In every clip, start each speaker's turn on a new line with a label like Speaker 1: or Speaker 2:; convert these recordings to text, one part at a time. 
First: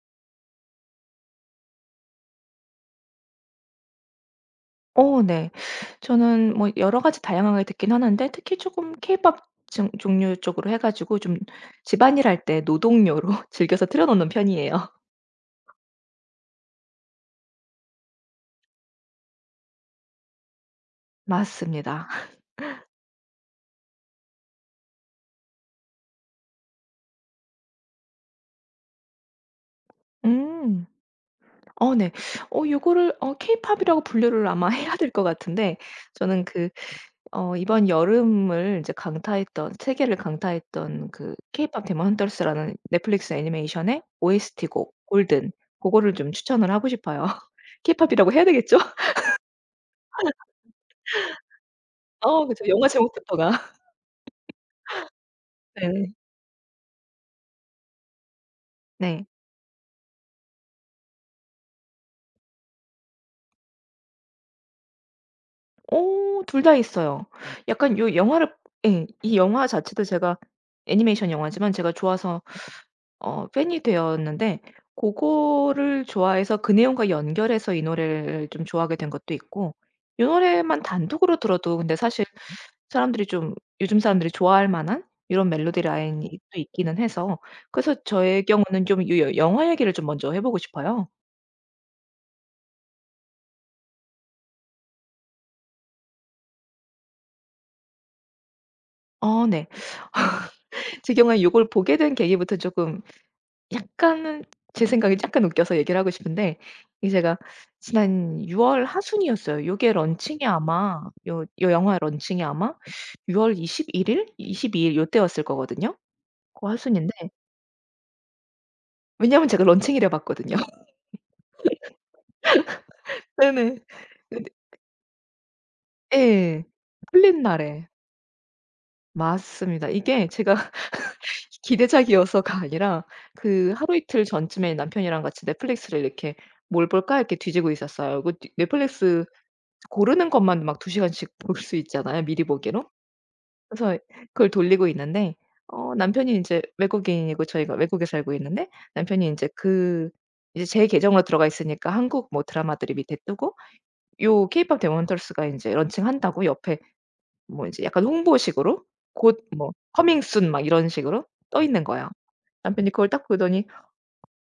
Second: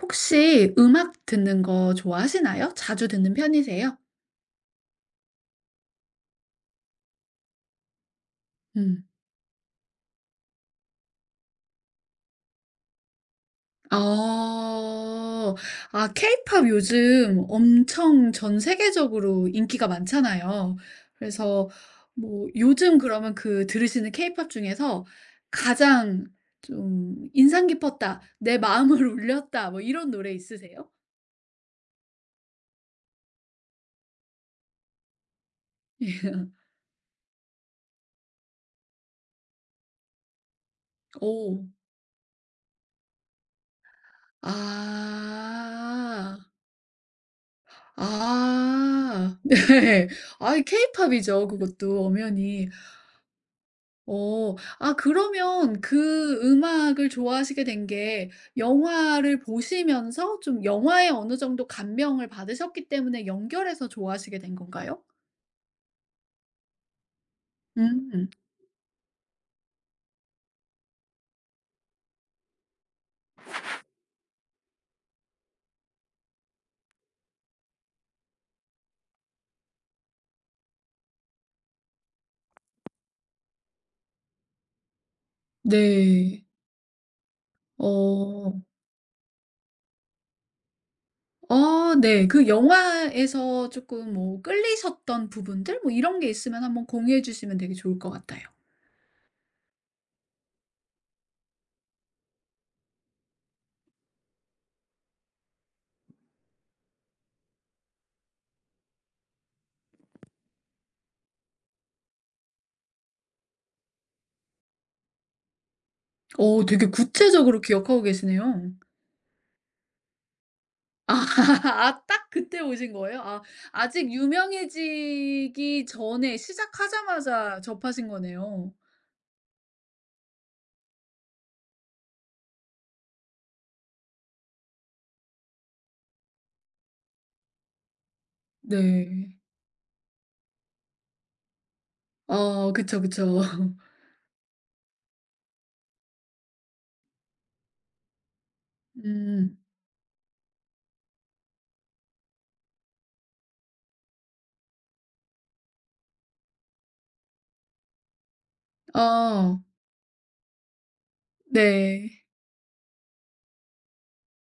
Speaker 1: 혹시 음악 듣는 거 좋아하시나요? 자주 듣는 편이세요?
Speaker 2: 어 네. 저는 뭐 여러 가지 다양하게 듣긴 하는데 특히 조금
Speaker 1: 음.
Speaker 2: 케이팝 중 종류 쪽으로 해 가지고 좀 집안일 할 때 노동요로 즐겨서 틀어 놓는 편이에요.
Speaker 1: 어. 아 케이팝 요즘 엄청 전 세계적으로 인기가 많잖아요. 그래서
Speaker 2: 맞습니다.
Speaker 1: 뭐 요즘 그러면 그 들으시는 케이팝 중에서 가장 좀 '인상 깊었다. 내 마음을 울렸다.' 뭐 이런 노래
Speaker 2: 음.
Speaker 1: 있으세요?
Speaker 2: 어 네. 요거를 케이팝이라고 분류를 아마 해야 될 것 같은데,
Speaker 1: 예.
Speaker 2: 저는 그 이번 여름을 이제 강타했던, 세계를 강타했던 그
Speaker 1: 오.
Speaker 2: 케이팝 데몬 헌터스라는 넷플릭스 애니메이션의 OST 곡 골든, 고거를 좀
Speaker 1: 아.
Speaker 2: 추천을 하고 싶어요. 케이팝이라고 해야 되겠죠?
Speaker 1: 아. 네. 아 케이팝이죠 그것도
Speaker 2: 어 그쵸.
Speaker 1: 엄연히.
Speaker 2: 영화 제목부터가.
Speaker 1: 어. 아 그러면
Speaker 2: 네.
Speaker 1: 그 음악을 좋아하시게 된 게
Speaker 2: 네.
Speaker 1: 영화를 보시면서 좀 영화에 어느 정도 감명을 받으셨기 때문에 연결해서 좋아하시게 된 건가요?
Speaker 2: 둘 다 있어요. 약간 요
Speaker 1: 음.
Speaker 2: 영화를, 예, 이 영화 자체도 제가 애니메이션 영화지만 제가 좋아서 팬이 되었는데, 고거를 좋아해서 그 내용과 연결해서 이 노래를 좀 좋아하게 된 것도 있고, 요 노래만 단독으로 들어도 근데 사실 사람들이 좀, 요즘 사람들이 좋아할 만한 이런 멜로디 라인이
Speaker 1: 네.
Speaker 2: 또 있기는 해서. 그래서 저의
Speaker 1: 어.
Speaker 2: 경우는 좀 요 여 영화 얘기를 좀 먼저 해 보고 싶어요.
Speaker 1: 아 네. 그 영화에서 조금 뭐 끌리셨던 부분들 뭐 이런 게 있으면 한번 공유해 주시면 되게 좋을 것 같아요.
Speaker 2: 어 네. 제 경우에 요걸 보게 된 계기부터 조금, 약간은 제 생각이 약간 웃겨서 얘기를 하고 싶은데, 이 제가 지난 6월 하순이었어요. 요게 런칭이 아마, 요 영화 런칭이 아마 6월 21 일, 22 일 요때였을 거거든요.
Speaker 1: 어
Speaker 2: 그
Speaker 1: 되게
Speaker 2: 하순인데,
Speaker 1: 구체적으로 기억하고 계시네요.
Speaker 2: 왜냐면 제가 런칭이라 봤거든요.
Speaker 1: 아 딱 그때 오신 거예요? 아
Speaker 2: 네네.
Speaker 1: 아직
Speaker 2: 근데
Speaker 1: 유명해지기 전에
Speaker 2: 예. 풀린
Speaker 1: 시작하자마자
Speaker 2: 날에.
Speaker 1: 접하신 거네요.
Speaker 2: 맞습니다. 이게 제가 기대작이어서가 아니라, 그 하루 이틀 전쯤에 남편이랑 같이 넷플릭스를 이렇게 '뭘 볼까?' 이렇게 뒤지고 있었어요. 그 뒤 넷플릭스
Speaker 1: 네.
Speaker 2: 고르는 것만 막 두 시간씩 볼 수 있잖아요, 미리
Speaker 1: 어
Speaker 2: 보기로.
Speaker 1: 그쵸, 그쵸.
Speaker 2: 그래서 그걸 돌리고 있는데, 어 남편이 인제 외국인이고 저희가 외국에 살고 있는데, 남편이 인제
Speaker 1: 음.
Speaker 2: 그, 이제 제 계정으로 들어가 있으니까 한국 뭐 드라마들이 밑에 뜨고, 요 케이팝 데몬터스가 인제 런칭한다고 옆에 뭐 인제 약간 홍보식으로 곧
Speaker 1: 어
Speaker 2: 뭐 커밍 순 막 이런 식으로 떠 있는 거예요.
Speaker 1: 네.
Speaker 2: 남편이 그걸 딱 보더니,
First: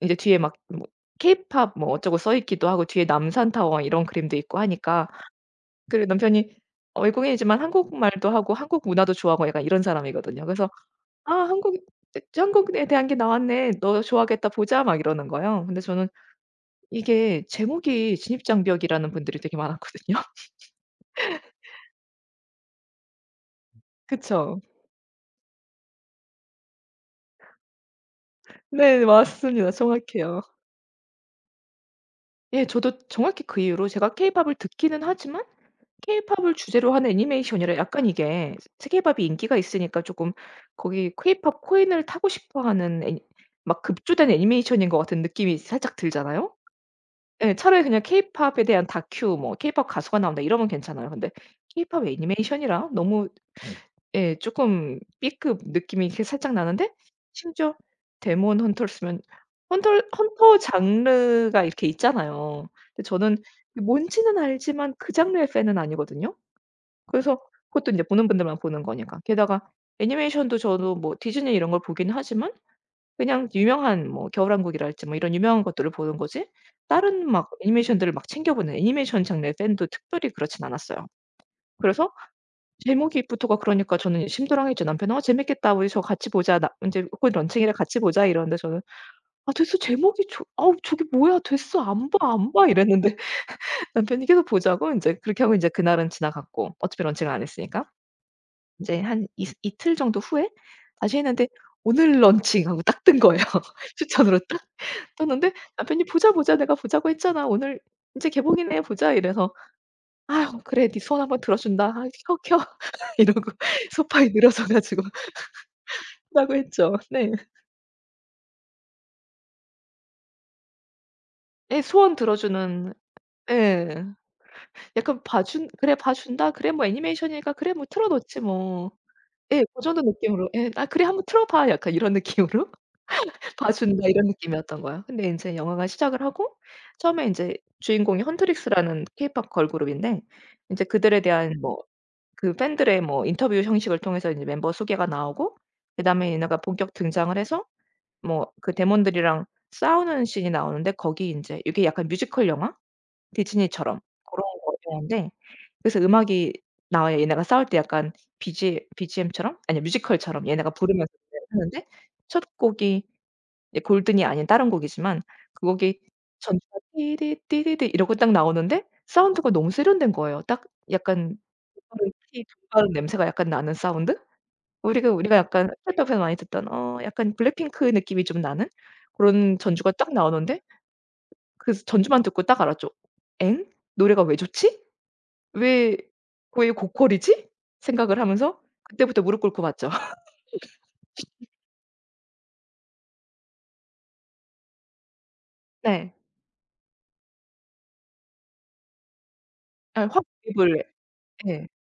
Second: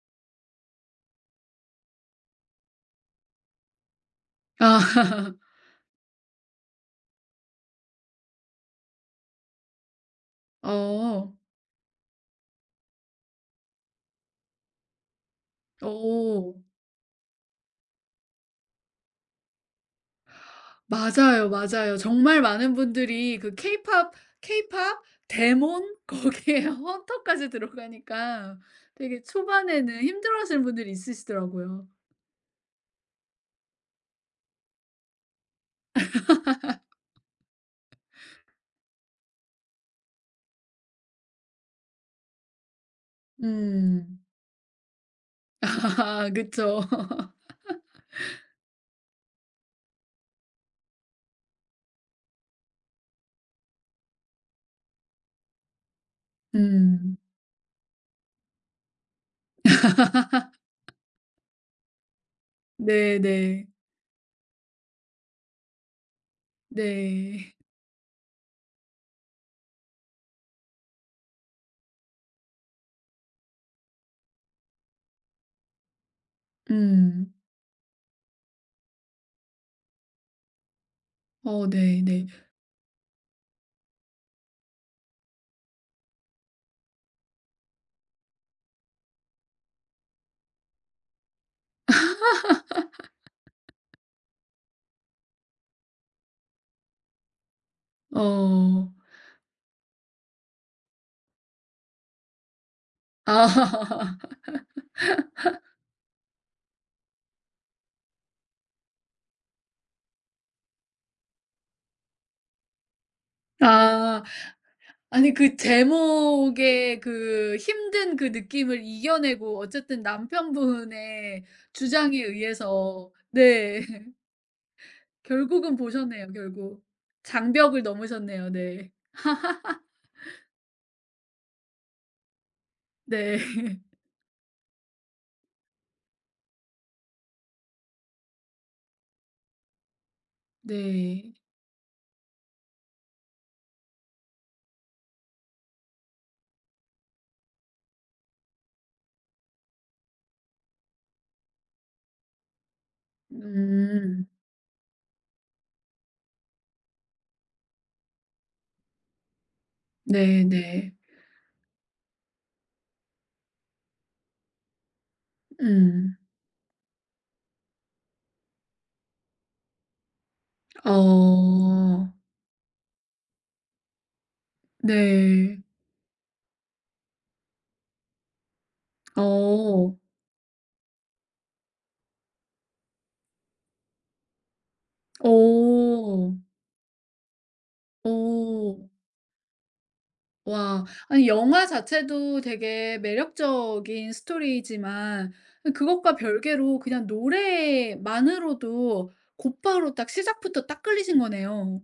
Speaker 2: 이제 뒤에 막 뭐 케이팝 뭐 어쩌고 써 있기도 하고 뒤에 남산타워 이런 그림도 있고 하니까.
Speaker 1: 아
Speaker 2: 그리고 남편이 어 외국인이지만 한국말도 하고 한국 문화도 좋아하고 약간 이런 사람이거든요. 그래서
Speaker 1: 어.
Speaker 2: "아 한국에 대한 게 나왔네. 너 좋아하겠다. 보자." 막 이러는 거예요. 근데 저는
Speaker 1: 오
Speaker 2: 이게 제목이 진입장벽이라는 분들이 되게 많았거든요.
Speaker 1: 맞아요, 맞아요. 정말 많은 분들이 그 케이팝
Speaker 2: 그쵸.
Speaker 1: 케이팝 데몬 거기에 헌터까지 들어가니까
Speaker 2: 네
Speaker 1: 되게
Speaker 2: 맞습니다.
Speaker 1: 초반에는
Speaker 2: 정확해요.
Speaker 1: 힘들어하시는 분들이 있으시더라고요.
Speaker 2: 예 저도 정확히 그 이후로 제가 케이팝을 듣기는 하지만, 케이팝을 주제로 한 애니메이션이라 약간 이게 세계팝이 인기가 있으니까 조금 거기 케이팝 코인을 타고 싶어 하는 애니, 막
Speaker 1: 음.
Speaker 2: 급조된 애니메이션인 것 같은 느낌이 살짝
Speaker 1: 아
Speaker 2: 들잖아요.
Speaker 1: 그쵸.
Speaker 2: 예. 차라리 그냥 케이팝에 대한 다큐 뭐 케이팝 가수가 나온다 이러면 괜찮아요. 근데 케이팝 애니메이션이라 너무, 예 조금 B급 느낌이 이렇게 살짝 나는데,
Speaker 1: 음.
Speaker 2: 심지어 데몬 헌터스면 헌터 헌터 장르가 이렇게 있잖아요. 근데 저는
Speaker 1: 네네.
Speaker 2: 뭔지는 알지만 그 장르의 팬은 아니거든요. 그래서
Speaker 1: 네.
Speaker 2: 그것도 이제 보는 분들만 보는 거니까. 게다가 애니메이션도 저도 뭐 디즈니 이런 걸 보긴 하지만 그냥 유명한 뭐 겨울왕국이랄지 뭐 이런 유명한 것들을 보는 거지 다른
Speaker 1: 음.
Speaker 2: 막 애니메이션들을 막 챙겨보는 애니메이션 장르의 팬도 특별히 그렇진 않았어요.
Speaker 1: 어
Speaker 2: 그래서
Speaker 1: 네네.
Speaker 2: 제목부터가 그러니까 저는 심드렁했죠. 남편은 "어 재밌겠다. 우리 저거 같이 보자. 나 인제 곧 런칭이라 같이 보자." 이러는데 저는 "아 됐어. 제목이 저 아우 저게 뭐야. 됐어. 안 봐, 안 봐." 이랬는데, 남편이 계속 보자고 인제 그렇게 하고 인제 그날은 지나갔고 어차피 런칭을 안 했으니까.
Speaker 1: 어.
Speaker 2: 인제 한 이 이틀 정도 후에 다시 했는데 "오늘 런칭." 하고 딱 뜬 거예요.
Speaker 1: 아.
Speaker 2: 추천으로 딱 떴는데, 남편이 "보자, 보자. 내가 보자고 했잖아. 오늘 인제 개봉이네. 보자." 이래서 "아유 그래. 네 소원 한번 들어준다. 아 켜, 켜." 이러고
Speaker 1: 아.
Speaker 2: 소파에 늘어져 가지고
Speaker 1: 아니 그
Speaker 2: 보라고 했죠.
Speaker 1: 제목의
Speaker 2: 네.
Speaker 1: 그 힘든 그 느낌을 이겨내고 어쨌든 남편분의
Speaker 2: 예 소원
Speaker 1: 주장에
Speaker 2: 들어주는,
Speaker 1: 의해서 네.
Speaker 2: 예, 약간 봐준,
Speaker 1: 결국은
Speaker 2: '그래 봐
Speaker 1: 보셨네요,
Speaker 2: 준다. 그래
Speaker 1: 결국.
Speaker 2: 뭐 애니메이션이니까 그래
Speaker 1: 장벽을
Speaker 2: 뭐 틀어 놓지
Speaker 1: 넘으셨네요. 네.
Speaker 2: 뭐.' 예. 고 정도 느낌으로. 예. "아 그래 한번 틀어 봐." 약간 이런 느낌으로
Speaker 1: 네.
Speaker 2: 봐준다 이런 느낌이었던 거야. 근데 인제 영화가 시작을 하고, 처음에 인제 주인공이 헌트릭스라는 케이팝 걸그룹인데, 인제 그들에
Speaker 1: 네.
Speaker 2: 대한 뭐 그 팬들의 뭐 인터뷰 형식을 통해서 이제 멤버 소개가 나오고, 그다음에 얘네가 본격 등장을 해서 뭐 그 데몬들이랑 싸우는 씬이 나오는데, 거기 인제 이게 약간 뮤지컬 영화? 디즈니처럼
Speaker 1: 음.
Speaker 2: 고런 거였는데. 그래서 음악이 나와요. 얘네가 싸울 때 약간 BG BGM처럼, 아니 뮤지컬처럼 얘네가
Speaker 1: 네네.
Speaker 2: 부르면서 노래를 하는데, 첫 곡이 이제 골든이 아닌 다른 곡이지만, 그 곡이
Speaker 1: 음.
Speaker 2: 전주가 띠디띠리디 이러고 딱 나오는데 사운드가 너무 세련된 거예요. 딱, 약간
Speaker 1: 어.
Speaker 2: 그런 티돌바냄새가 약간 나는 사운드? 우리가
Speaker 1: 네.
Speaker 2: 약간 팝에서 많이 듣던 어 약간 블랙핑크 느낌이 좀 나는 그런
Speaker 1: 어.
Speaker 2: 전주가 딱 나오는데, 그 전주만 듣고 딱 알았죠. '엥? 노래가 왜 좋지? 왜
Speaker 1: 어.
Speaker 2: 왜 고퀄이지?' 생각을 하면서
Speaker 1: 어.
Speaker 2: 그때부터 무릎 꿇고 봤죠.
Speaker 1: 와. 아니 영화 자체도 되게 매력적인 스토리이지만
Speaker 2: 네.
Speaker 1: 그것과 별개로 그냥 노래만으로도 곧바로
Speaker 2: 예
Speaker 1: 딱
Speaker 2: 확
Speaker 1: 시작부터 딱
Speaker 2: 입을,
Speaker 1: 끌리신
Speaker 2: 예,
Speaker 1: 거네요.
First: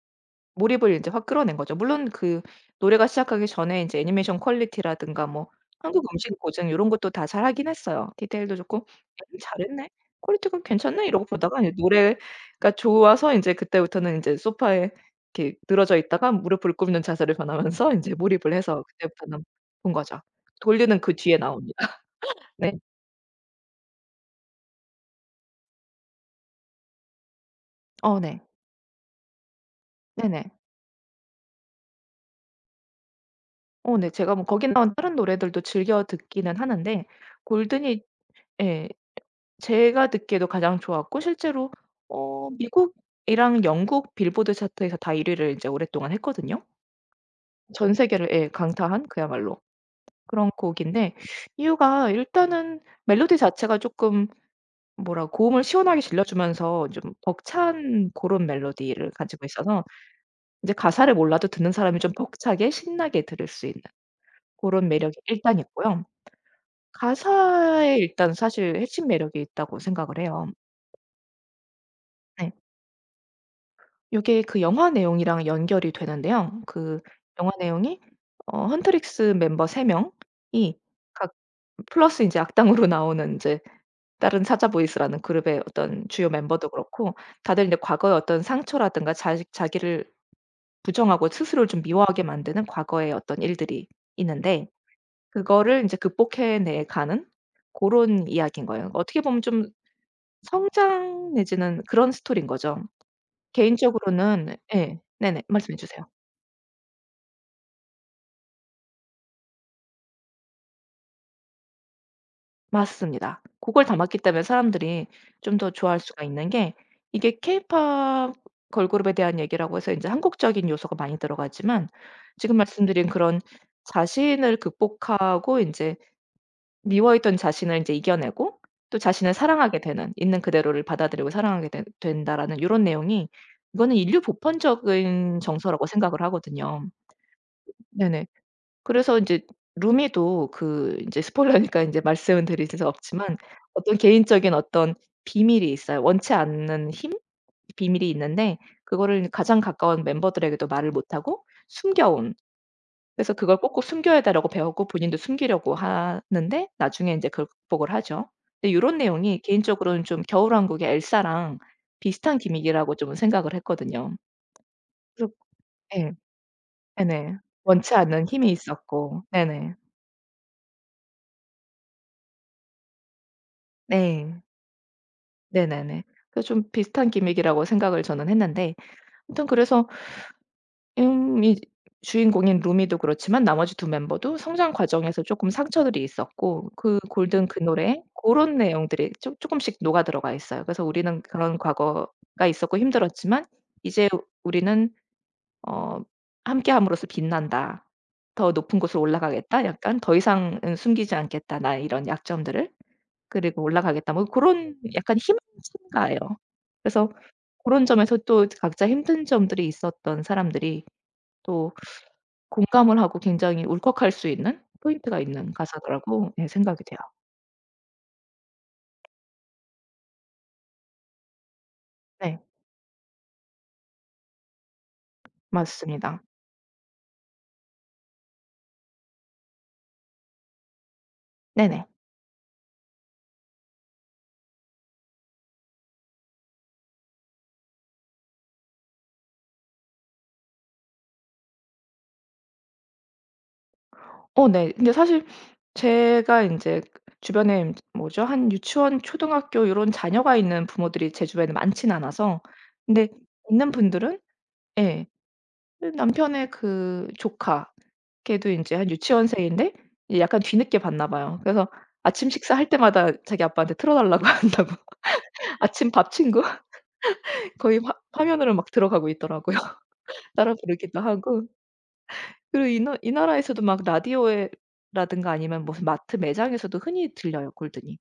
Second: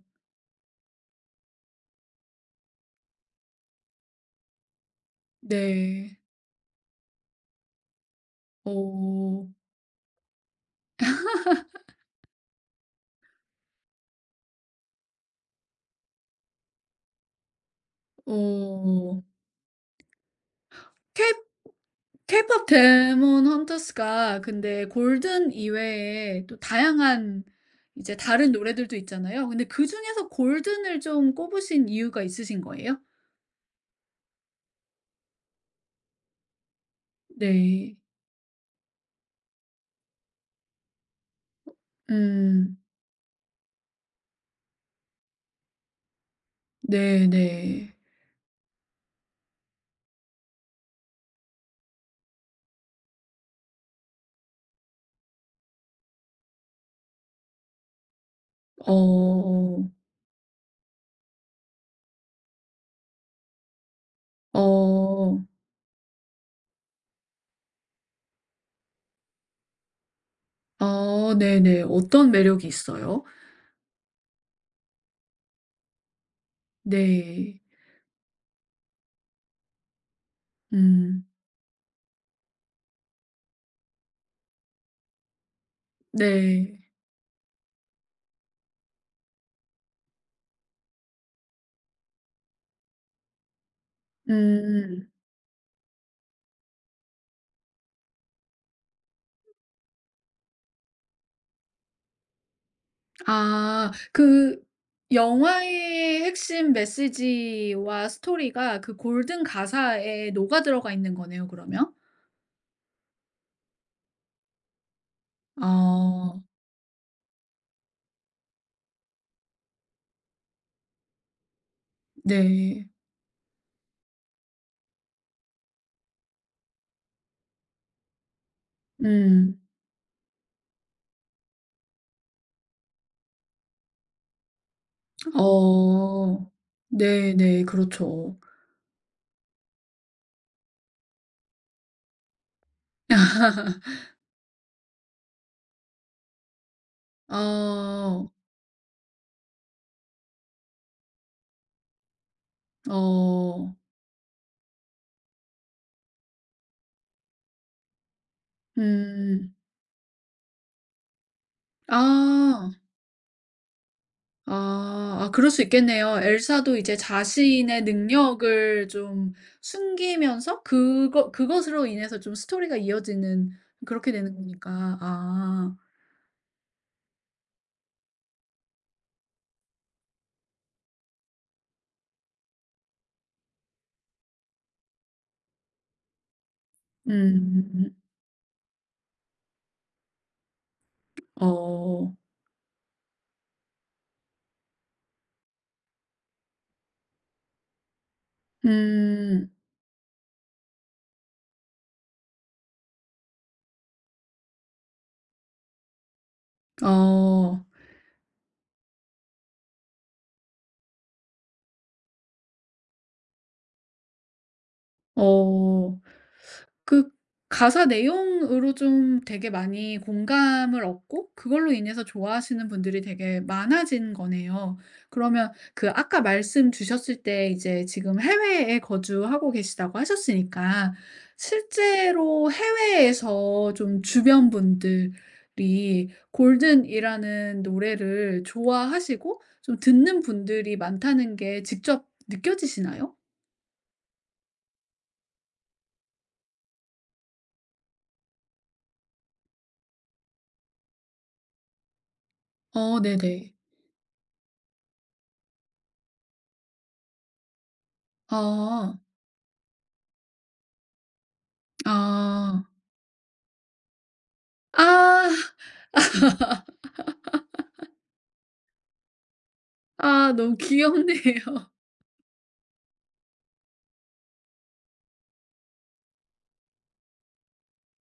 Speaker 2: 몰입을 인제 확 끌어낸 거죠. 물론 그 노래가 시작하기 전에 인제 애니메이션 퀄리티라든가 뭐 한국
Speaker 1: 네.
Speaker 2: 음식 고증 요런 것도 다 잘하긴 했어요. 디테일도 좋고 '야 이거
Speaker 1: 어.
Speaker 2: 잘했네. 퀄리티가 괜찮네.' 이러고 보다가 이제 노래가 좋아서 인제 그때부터는 인제 소파에 이렇게 늘어져 있다가 무릎을 꿇는 자세를 변하면서 인제 몰입을 해서
Speaker 1: 어.
Speaker 2: 그때부터는 본 거죠. 돌리는 그
Speaker 1: 케이
Speaker 2: 뒤에 나옵니다.
Speaker 1: 케이팝
Speaker 2: 네.
Speaker 1: 데몬 헌터스가 근데 골든 이외에 또 다양한 이제
Speaker 2: 어 네.
Speaker 1: 다른 노래들도 있잖아요. 근데 그중에서
Speaker 2: 네네.
Speaker 1: 골든을 좀 꼽으신 이유가 있으신 거예요?
Speaker 2: 어 네. 제가 뭐 거기 나온 다른 노래들도 즐겨 듣기는 하는데
Speaker 1: 네.
Speaker 2: 골든이, 예, 제가 듣기에도 가장 좋았고, 실제로
Speaker 1: 음.
Speaker 2: 미국이랑 영국 빌보드 차트에서 다 1 위를 이제 오랫동안 했거든요.
Speaker 1: 네네.
Speaker 2: 전 세계를 예 강타한 그야말로 그런 곡인데, 이유가 일단은 멜로디 자체가 쪼끔 뭐라, 고음을 시원하게 질러주면서 좀 벅찬 고런 멜로디를 가지고
Speaker 1: 어.
Speaker 2: 있어서 이제 가사를 몰라도 듣는 사람이 좀 벅차게 신나게 들을 수 있는 고런 매력이
Speaker 1: 어.
Speaker 2: 일단 있고요. 가사에 일단 사실 핵심 매력이 있다고 생각을 해요.
Speaker 1: 어 네네. 어떤
Speaker 2: 네.
Speaker 1: 매력이 있어요?
Speaker 2: 요게 그 영화 내용이랑 연결이 되는데요. 그 영화
Speaker 1: 네.
Speaker 2: 내용이 헌트릭스 멤버 3 명이
Speaker 1: 음.
Speaker 2: 각, 플러스 인제 악당으로 나오는 인제 다른 사자보이스라는 그룹의 어떤 주요 멤버도
Speaker 1: 네.
Speaker 2: 그렇고, 다들 인제 과거의 어떤 상처라든가 자식 자기를 부정하고 스스로를 좀 미워하게 만드는 과거의 어떤 일들이 있는데,
Speaker 1: 음.
Speaker 2: 그거를 인제 극복해 내 가는 고런 이야기인 거예요. 어떻게 보면 좀 성장 내지는 그런 스토리인 거죠.
Speaker 1: 아
Speaker 2: 개인적으로는
Speaker 1: 그
Speaker 2: 예. 네네. 말씀해 주세요.
Speaker 1: 영화의 핵심 메시지와 스토리가 그 골든 가사에 녹아들어가 있는 거네요 그러면?
Speaker 2: 맞습니다. 그걸 담았기 때문에 사람들이 좀 더 좋아할 수가
Speaker 1: 아
Speaker 2: 있는 게, 이게 케이팝 걸그룹에 대한 얘기라고 해서 인제 한국적인 요소가 많이 들어가지만 지금
Speaker 1: 네.
Speaker 2: 말씀드린 그런, 자신을 극복하고 인제 미워했던 자신을 인제 이겨내고 또 자신을
Speaker 1: 음.
Speaker 2: 사랑하게 되는, 있는 그대로를 받아들이고 사랑하게 된 된다라는 요런 내용이, 이거는 인류 보편적인 정서라고 생각을
Speaker 1: 어.
Speaker 2: 하거든요.
Speaker 1: 네네.
Speaker 2: 네네.
Speaker 1: 그렇죠.
Speaker 2: 그래서 인제 루미도 그, 인제 스포일러니까 인제 말씀드릴 수 없지만 어떤 개인적인 어떤 비밀이 있어요. 원치 않는 힘? 비밀이
Speaker 1: 어.
Speaker 2: 있는데, 그거를 가장 가까운 멤버들에게도 말을 못 하고 숨겨온, 그래서 그걸
Speaker 1: 어.
Speaker 2: 꼭꼭 숨겨야 되라고 배웠고 본인도 숨기려고 하는데 나중에 인제 그걸 극복을 하죠. 근데 요런 내용이
Speaker 1: 음.
Speaker 2: 개인적으로는 좀 겨울왕국의 엘사랑 비슷한
Speaker 1: 아.
Speaker 2: 기믹이라고 좀 생각을 했거든요.
Speaker 1: 아. 아
Speaker 2: 그래서
Speaker 1: 그럴 수
Speaker 2: 예.
Speaker 1: 있겠네요. 엘사도 이제
Speaker 2: 네네.
Speaker 1: 자신의
Speaker 2: 원치 않는 힘이
Speaker 1: 능력을
Speaker 2: 있었고.
Speaker 1: 좀
Speaker 2: 네네.
Speaker 1: 숨기면서 그거 그것으로 인해서 좀 스토리가 이어지는 그렇게 되는
Speaker 2: 네.
Speaker 1: 거니까. 아.
Speaker 2: 네네네. 그 좀 비슷한 기믹이라고 생각을 저는 했는데, 아무튼 그래서 이 주인공인 루미도 그렇지만 나머지 두 멤버도 성장 과정에서 쪼끔 상처들이 있었고 그
Speaker 1: 음.
Speaker 2: 골든 그 노래에 고런 내용들이 쪼 쪼끔씩 녹아 들어가 있어요. 그래서 우리는 그런
Speaker 1: 어.
Speaker 2: 과거가 있었고 힘들었지만 이제 우리는 어 '함께함으로써 빛난다. 더 높은 곳으로
Speaker 1: 음.
Speaker 2: 올라가겠다.' 약간 '더 이상은 숨기지 않겠다 나의 이런 약점들을.' 그리고 올라가겠다. 뭐 그런 약간 희망찬가예요. 그래서
Speaker 1: 어.
Speaker 2: 그런 점에서 또 각자 힘든 점들이 있었던 사람들이 또 공감을 하고 굉장히 울컥할 수 있는 포인트가 있는
Speaker 1: 어.
Speaker 2: 가사더라고 예 생각이 돼요.
Speaker 1: 그 가사 내용으로 좀 되게 많이 공감을 얻고 그걸로 인해서
Speaker 2: 네.
Speaker 1: 좋아하시는 분들이 되게 많아진 거네요. 그러면 그 아까
Speaker 2: 맞습니다.
Speaker 1: 말씀 주셨을 때 이제 지금 해외에 거주하고 계시다고 하셨으니까
Speaker 2: 네네.
Speaker 1: 실제로 해외에서 좀 주변 분들이 골든이라는 노래를 좋아하시고 좀 듣는 분들이 많다는 게 직접 느껴지시나요?
Speaker 2: 어 네. 근데 사실 제가 인제 주변에 인제 뭐죠? 한 유치원, 초등학교 요런 자녀가 있는 부모들이 제 주변에 많진 않아서.
Speaker 1: 어
Speaker 2: 근데
Speaker 1: 네네.
Speaker 2: 있는 분들은, 예, 그 남편의 그 조카 걔도 인제 한
Speaker 1: 아.
Speaker 2: 유치원생인데 이 약간 뒤늦게 봤나 봐요. 그래서 아침
Speaker 1: 아.
Speaker 2: 식사할 때마다 자기 아빠한테 틀어 달라고 한다고.
Speaker 1: 아.
Speaker 2: 아침밥 친구 거의 화 화면으로 막 들어가고 있더라고요.
Speaker 1: 아
Speaker 2: 따라
Speaker 1: 너무
Speaker 2: 부르기도
Speaker 1: 귀엽네요.
Speaker 2: 하고. 그리고 이 나라에서도 막 라디오에 라든가 아니면 무슨 마트 매장에서도 흔히 들려요, 골든이.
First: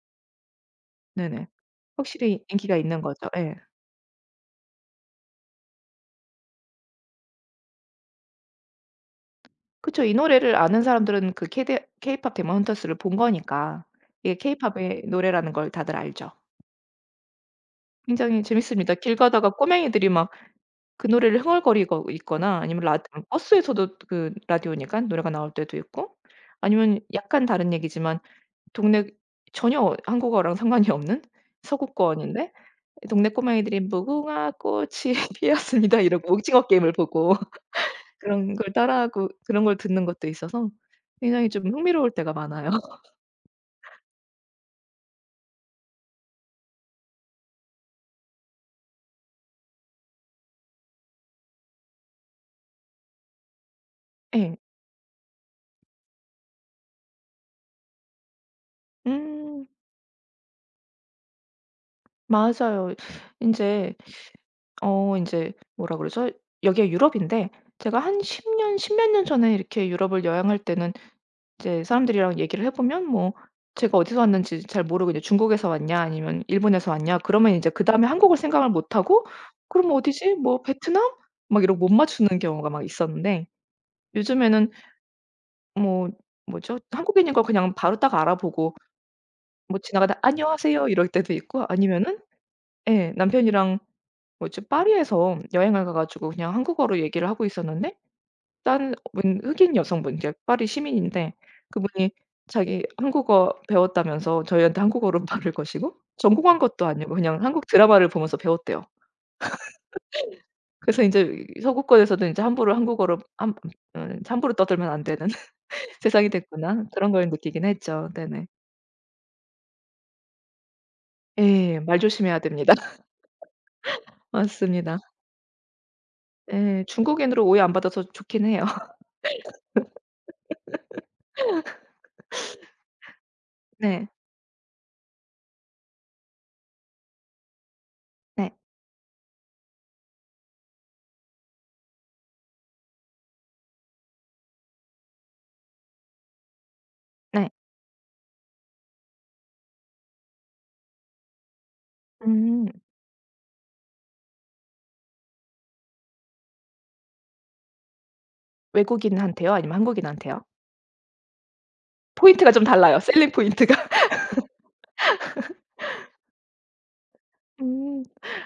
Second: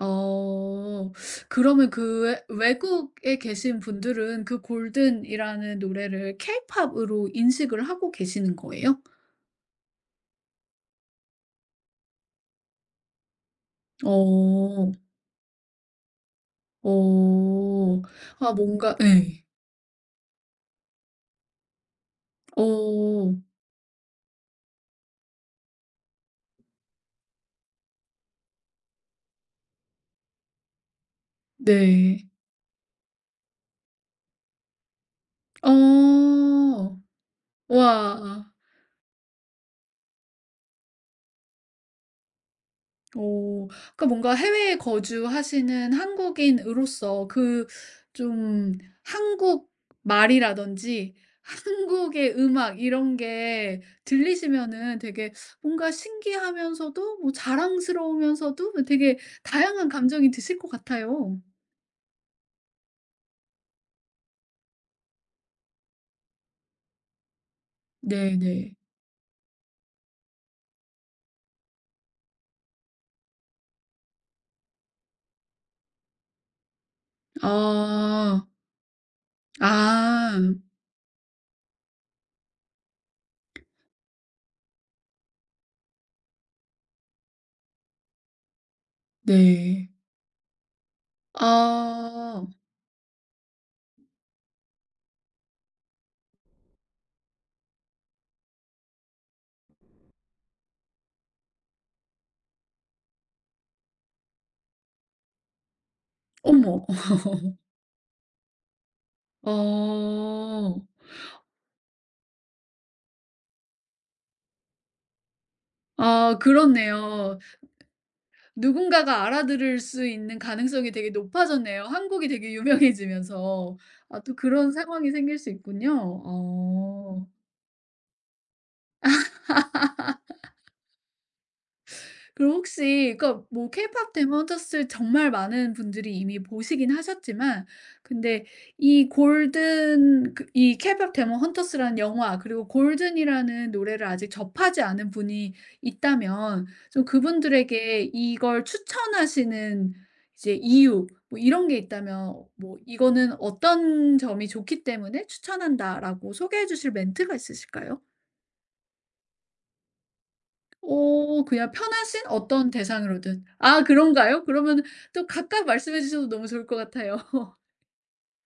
Speaker 1: 어.
Speaker 2: 네네.
Speaker 1: 그러면 그 외
Speaker 2: 확실히 인기가 있는 거죠.
Speaker 1: 외국에
Speaker 2: 예.
Speaker 1: 계신 분들은 그 골든이라는 노래를 케이팝으로 인식을 하고 계시는 거예요?
Speaker 2: 그쵸. 이 노래를 아는 사람들은 그 케데 케이팝 데몬 헌터스를 본 거니까 이게
Speaker 1: 어.
Speaker 2: 케이팝의 노래라는 걸 다들 알죠.
Speaker 1: 어.
Speaker 2: 굉장히
Speaker 1: 아
Speaker 2: 재밌습니다.
Speaker 1: 뭔가
Speaker 2: 길
Speaker 1: 예.
Speaker 2: 가다가 꼬맹이들이 막 그 노래를 흥얼거리고 있거나, 아니면 라
Speaker 1: 어.
Speaker 2: 버스에서도 그 라디오니까 노래가 나올 때도 있고, 아니면 약간 다른 얘기지만 동네, 전혀 한국어랑 상관이 없는
Speaker 1: 네.
Speaker 2: 서구권인데 동네 꼬맹이들이 "무궁화 꽃이 피었습니다." 이러고 오징어 게임을
Speaker 1: 어.
Speaker 2: 보고
Speaker 1: 와.
Speaker 2: 그런 걸 따라하고 그런 걸 듣는 것도 있어서 굉장히 좀 흥미로울 때가 많아요.
Speaker 1: 오 그러니까 뭔가 해외에 거주하시는 한국인으로서 그 좀 한국 말이라든지 한국의 음악 이런 게
Speaker 2: 예.
Speaker 1: 들리시면은 되게 뭔가 신기하면서도 뭐 자랑스러우면서도 뭐 되게
Speaker 2: 음
Speaker 1: 다양한 감정이 드실 것 같아요.
Speaker 2: 맞아요. 인제 어 인제 뭐라 그러죠? 여기가 유럽인데, 제가 한 10
Speaker 1: 네네.
Speaker 2: 년 10몇 년 전에 이렇게 유럽을 여행할 때는 이제 사람들이랑 얘기를 해 보면 뭐 제가 어디서 왔는지 잘 모르고 이제 "중국에서 왔냐?" 아니면 "일본에서 왔냐?" 그러면 인제 그다음에 한국을
Speaker 1: 아.
Speaker 2: 생각을 못 하고 '그럼 뭐 어디지?
Speaker 1: 아.
Speaker 2: 뭐 베트남?' 막 이러고 못 맞추는 경우가 막 있었는데, 요즘에는 뭐 뭐죠? 한국인인 걸 그냥 바로 딱 알아보고 뭐
Speaker 1: 네.
Speaker 2: 지나가다 "안녕하세요." 이럴 때도 있고, 아니면은
Speaker 1: 아.
Speaker 2: 예 남편이랑 뭐 지금 파리에서 여행을 가 가지고 그냥 한국어로 얘기를 하고 있었는데 다른 웬 흑인 여성분, 이제 파리 시민인데 그분이 자기 한국어 배웠다면서 저희한테 한국어로 말을 거시고. 전공한
Speaker 1: 어머.
Speaker 2: 것도 아니고 그냥 한국 드라마를 보면서 배웠대요.
Speaker 1: 어.
Speaker 2: 그래서 인제 이 서구권에서는 인제 함부로 한국어로 함 함부로 떠들면 안 되는 세상이
Speaker 1: 아
Speaker 2: 됐구나. 그런 걸
Speaker 1: 그렇네요.
Speaker 2: 느끼긴 했죠. 네네.
Speaker 1: 누군가가 알아들을 수 있는 가능성이 되게
Speaker 2: 예.
Speaker 1: 높아졌네요.
Speaker 2: 말
Speaker 1: 한국이
Speaker 2: 조심해야
Speaker 1: 되게
Speaker 2: 됩니다.
Speaker 1: 유명해지면서. 아 또 그런
Speaker 2: 맞습니다.
Speaker 1: 상황이 생길 수 있군요.
Speaker 2: 예.
Speaker 1: 어.
Speaker 2: 중국인으로 오해 안 받아서 좋긴 해요.
Speaker 1: 그럼 혹시 그러니까 뭐
Speaker 2: 네.
Speaker 1: 케이팝 데몬터스 정말 많은 분들이 이미 보시긴 하셨지만 근데
Speaker 2: 네.
Speaker 1: 이 골든 그 이 케이팝 데몬 헌터스라는 영화 그리고 골든이라는 노래를 아직 접하지 않은 분이 있다면 좀
Speaker 2: 네.
Speaker 1: 그분들에게 이걸 추천하시는 이제 이유 뭐 이런 게 있다면
Speaker 2: 음.
Speaker 1: 뭐 "이거는 어떤 점이 좋기 때문에 추천한다."라고 소개해 주실 멘트가 있으실까요?
Speaker 2: 외국인한테요? 아니면 한국인한테요?
Speaker 1: 오, 그냥 편하신
Speaker 2: 포인트가 좀
Speaker 1: 어떤
Speaker 2: 달라요, 셀링
Speaker 1: 대상으로든.
Speaker 2: 포인트가.
Speaker 1: 아 그런가요? 그러면 또 각각 말씀해 주셔도 너무 좋을 것 같아요.
Speaker 2: 음.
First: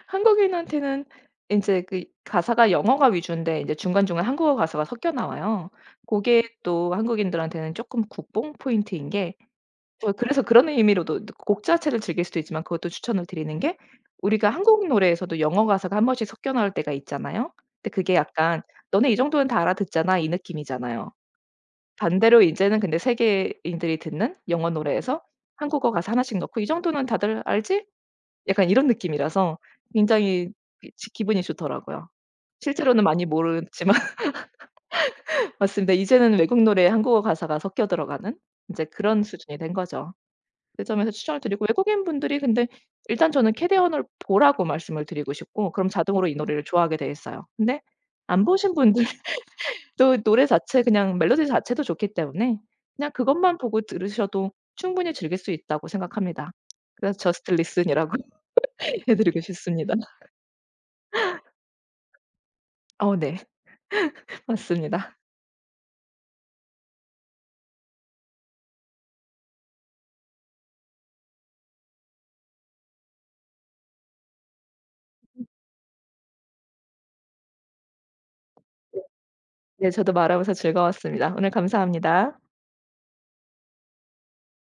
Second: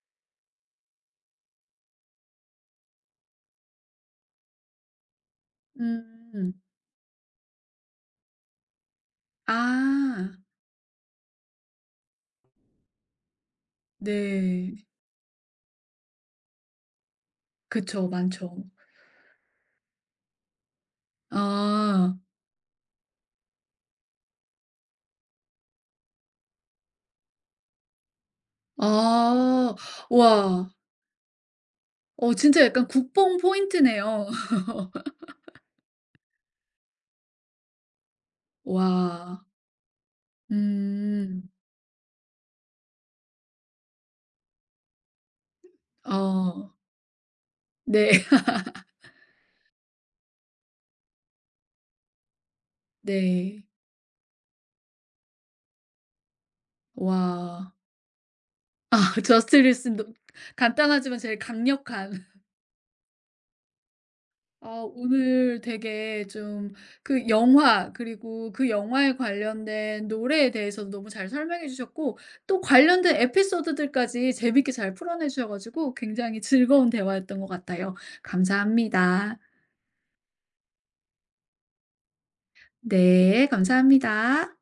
Speaker 2: 한국인한테는 인제 그 가사가 영어가 위주인데 인제 중간중간 한국어 가사가 섞여 나와요. 고게
Speaker 1: 음.
Speaker 2: 또 한국인들한테는 쪼끔 국뽕 포인트인 게, 저
Speaker 1: 아
Speaker 2: 그래서 그런 의미로도 곡 자체를 즐길 수도 있지만 그것도 추천을 드리는 게, 우리가
Speaker 1: 네.
Speaker 2: 한국 노래에서도 영어 가사가 한 번씩 섞여 나올 때가 있잖아요. 근데
Speaker 1: 그쵸.
Speaker 2: 그게
Speaker 1: 많죠.
Speaker 2: 약간 "너네 이 정도는 다 알아듣잖아." 이 느낌이잖아요.
Speaker 1: 아.
Speaker 2: 반대로 이제는 근데 세계인들이 듣는 영어 노래에서 한국어 가사 하나씩 넣고 '이 정도는 다들 알지?' 약간 이런 느낌이라서
Speaker 1: 아.
Speaker 2: 굉장히
Speaker 1: 와.
Speaker 2: 기 지 기분이 좋더라고요.
Speaker 1: 어 진짜 약간
Speaker 2: 실제로는 많이
Speaker 1: 국뽕
Speaker 2: 모르지만.
Speaker 1: 포인트네요.
Speaker 2: 맞습니다. 이제는 외국 노래에 한국어 가사가 섞여 들어가는 인제 그런
Speaker 1: 와.
Speaker 2: 수준이 된 거죠. 그 점에서 추천을
Speaker 1: 음.
Speaker 2: 드리고, 외국인분들이 근데 일단 저는 캐대언을 보라고 말씀을 드리고 싶고 그럼 자동으로 이 노래를
Speaker 1: 어.
Speaker 2: 좋아하게 돼 있어요. 근데
Speaker 1: 네.
Speaker 2: 안 보신 분들은 또 노래 자체 그냥 멜로디 자체도 좋기 때문에 그냥 그것만
Speaker 1: 네.
Speaker 2: 보고 들으셔도 충분히 즐길 수 있다고 생각합니다. 그래서 저스트
Speaker 1: 와.
Speaker 2: 리슨이라고
Speaker 1: 아
Speaker 2: 해 드리고
Speaker 1: 저스트
Speaker 2: 싶습니다.
Speaker 1: 리슨도 간단하지만 제일 강력한
Speaker 2: 어 네.
Speaker 1: 아,
Speaker 2: 맞습니다.
Speaker 1: 오늘 되게 좀 그 영화, 그리고 그 영화에 관련된 노래에 대해서도 너무 잘 설명해 주셨고, 또 관련된 에피소드들까지 재밌게 잘 풀어내 주셔가지고 굉장히 즐거운 대화였던 것 같아요. 감사합니다.
Speaker 2: 네 저도 말하면서 즐거웠습니다. 오늘 감사합니다.
Speaker 1: 네, 감사합니다.